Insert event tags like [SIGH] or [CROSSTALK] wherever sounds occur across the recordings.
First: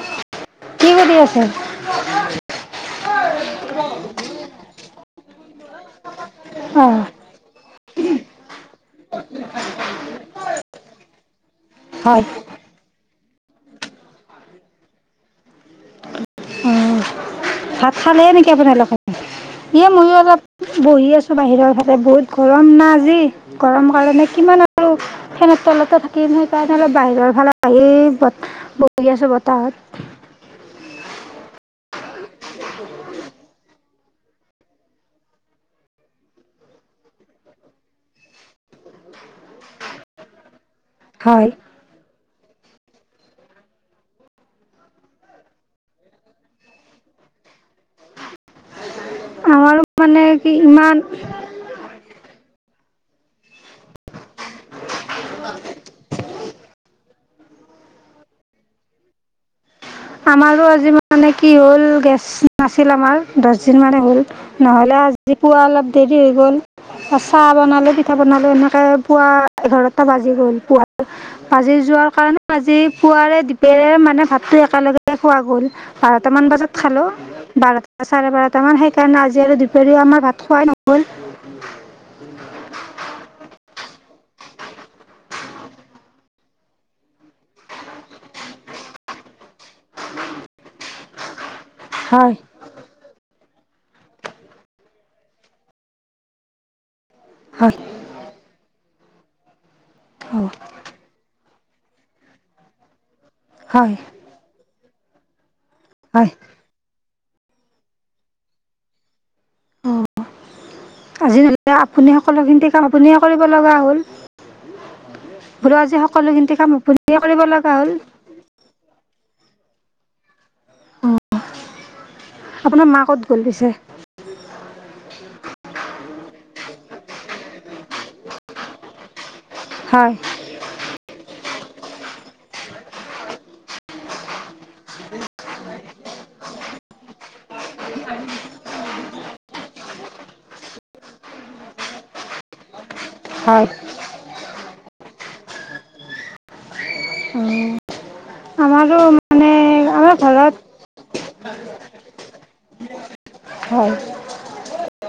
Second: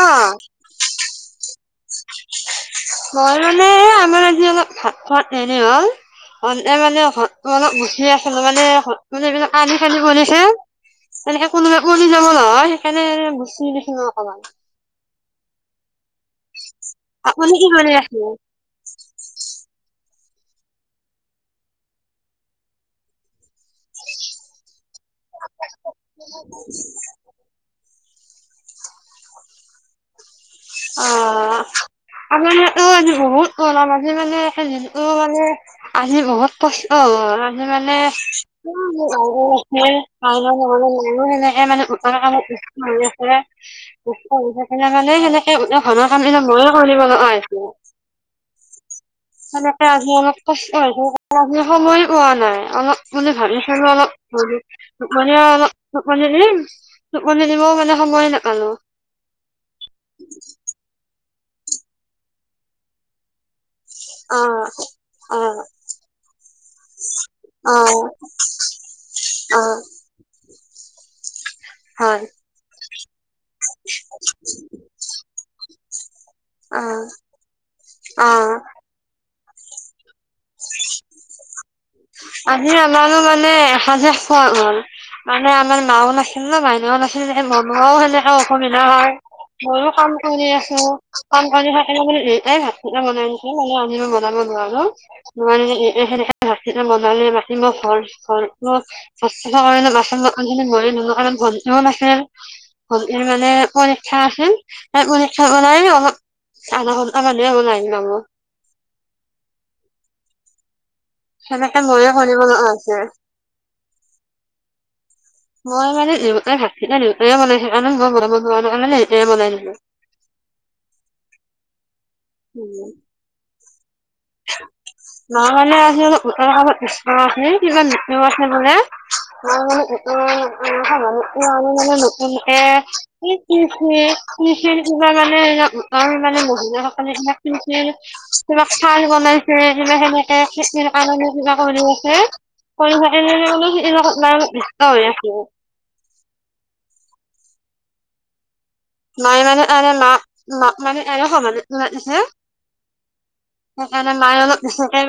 অ', কি সুধি আছে? মই মানে এ আমাৰ আজি অলপ ভাত খোৱা দেৰি হ'ল, হ'লেও অ', মানে স অলপ মুচি আছিলো মানে [UNINTELLIGIBLE] তেনেকে কোনোবাই পৰি হয়। যাব নহয়, সেইকাৰণে মুচি দিছিলোঁ অকমান। অ', আপুনি কি কৰি ভাত খালেই আছিলে? নেকি আপোনালোকে? এ ময়ো অলপ বহি আছো বাহিৰৰ ফালে, বহুত গৰম না আজি। গৰম কাৰণে কিমান আৰু ফেনত তলতে থাকিম সেইকাৰণে অলপ বাহিৰৰ ফালে আহি বতা-বহি আছো বতাহত। অ'। আমাৰ ইয়াতো আজি বহুত গৰম। আজি [UNINTELLIGIBLE] একদম দিনতো মানে আজি বহুত কষ্ট হ'ব [UNINTELLIGIBLE] মানে [UNINTELLIGIBLE] হয়, সেনেকে মানে [UNINTELLIGIBLE] সেই গোটে ঘৰৰ কামবিলাক ময়ে কৰিব লগা হ [UNINTELLIGIBLE] আমাৰো সেনেকে আজি মানে অলপ কি কষ্ট ইমান হৈছে। আজি সময়ে পোৱা নাই অলপ বুলি ভাবিছিলো অলপ দুপৰীয়া অলপ টোপনি দিম। টোপনি দিবও মানে সময়ে নাপালো। আমাৰো আজি মানে কি হ'ল গেছ নাছিল আমাৰ দশ দিন মানে হ'ল। অ নহ'লে আজি অ পুৱা অলপ দেৰি হৈ গ'ল। চাহ অ বনালো, পিঠা বনালো এনেকে পুৱা অ এঘাৰটা বাজি গ'ল। পুৱ বাজি যোৱাৰ হয় কাৰণে আজি পুৱাৰে-দিপেৰে মানে ভাতটো একেলগে খোৱা গ'ল। বাৰটামান বজাত অ খালোঁ। বাৰটা-চাৰে অ বাৰটামান সেইকাৰণে আজি আৰু দুপৰীয়া আমাৰ ভাত খুৱাই নগ'ল। আজি আমাৰো মানে এসাজে খোৱা গ'ল। মানে আমাৰ মাও নাছিল ন, মাইনাও নাছি [UNINTELLIGIBLE] সেনেকে অসুবিধা হয় ময়ো কাম কৰি আছো। কাম কৰি হয় খ [UNINTELLIGIBLE] [UNINTELLIGIBLE] হয় [UNINTELLIGIBLE] ভণ্টিও নাছিল, হয় ভণ্টিৰ মানে পৰীক্ষা আছিল। তাই হয় পৰীক্ষা ওলাই [UNINTELLIGIBLE] হয়। আধা ঘণ্টা কাৰণেহে বনাই [UNINTELLIGIBLE] আজি নহ, লে সেনেকে ময়ে আপুনিয়ে কৰিব সকলোখিনি লগা কাম হৈছে। আপুনিয়ে কৰিব লগা হ'ল। বোলো মই আজি মানে সকলোখিনি দেউতাই কাম ভাত কেইটা আপুনিয়ে দেউতাই কৰিব বনাই লগা থকা ন, হ'ল মই বনাব নোৱাৰো নহয় [UNINTELLIGIBLE] উম, আপোনাৰ মা ক'ত গ'ল পিছে? মা মানে আজি গোটৰ কামত ব্যস্ত আছে, কিবা লিখিব আছে বোলে। মা মানে হয়, গোটৰ [UNINTELLIGIBLE] মানে নতুন গোটে কি কি কি কি কি লিখিবা মানে আমাৰ মানে মহিলাসকলে কিবাকে লিখে, কিবা সেনেকে খেতিৰ কাৰণে কিবা কৰি আছে কৰি থাকিলে হয়। অলপ, আপোনাৰ কিবাকে হৈ আছিল। উম আমাৰ, নাই মানে এনে মা ঘৰত মা মানে এনেকা মানে হে, হয়। সেইকাৰণে মায়ে অলপ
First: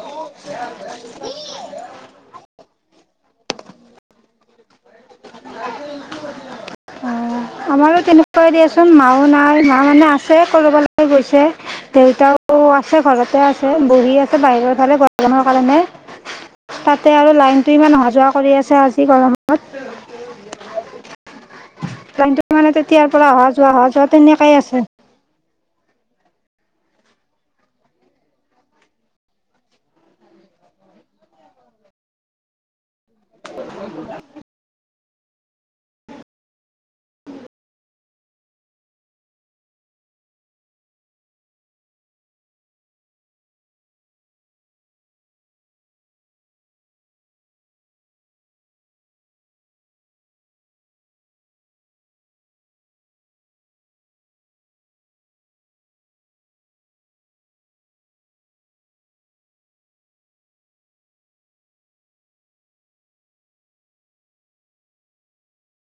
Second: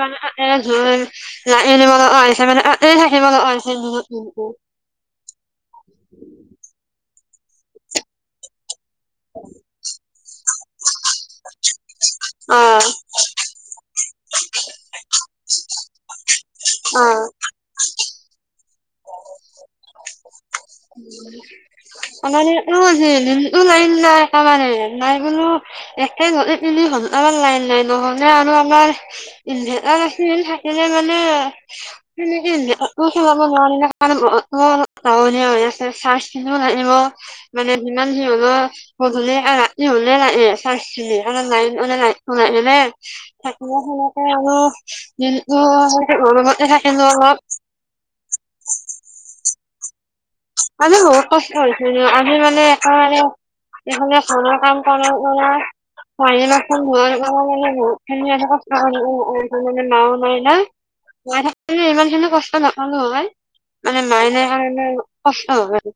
মানে ওচৰতে থাকে। লাহ নিমল আহিছে মানে এ লিমলিছে উ উম [UNINTELLIGIBLE] মোৰো তেনেকুৱাই দিয়াচোন মাও নাই মা মানে আছে কৰবালৈ গৈছে। দেউতাও অ'। আছে ঘৰতে আছে বহি আছে বাহিৰৰ ফালে গৰমৰ কাৰণে, তাতে অ' আৰু লাইনটো ইমান অহা যোৱা কৰি আছে আজি গৰমত। উম লাইনটো মানে উম তেতিয়াৰ পৰা অহা দিনটো যোৱা অহা লাইন যোৱা নাই তেনেকাই একেবাৰে। আছে। নাই বোলো একে ৰাহে তিনি ঘণ্টা লাইন নাই নহ'লে আৰু আমাৰ, ইনভাৰাইটা থাকিলে মানে সেনেকে, প ন মাৱ চ [UNINTELLIGIBLE] হলেও মানে যিমান যি হলেও, গধূলি আকৌ ৰাতি হলে লাইন যায়, চাৰ্চ অকণমাণ লাগে লাইনটো নাহিলে। থাকিলে সেনেকে আৰু যতে থাকিল অলপ [UNINTELLIGIBLE] আমি সৰু পৰা কষ্ট কৰিছো আমি মানে একেবাৰে। এইখে খান কমাই [UNINTELLIGIBLE] মখনে বহুত খিনি ক মানে নাও নাই না [UNINTELLIGIBLE] মাই থাকে ইমান খিনি কষ্ট নাপালো হয় মানে মাই নাই কাৰণে। কষ্ট হয়।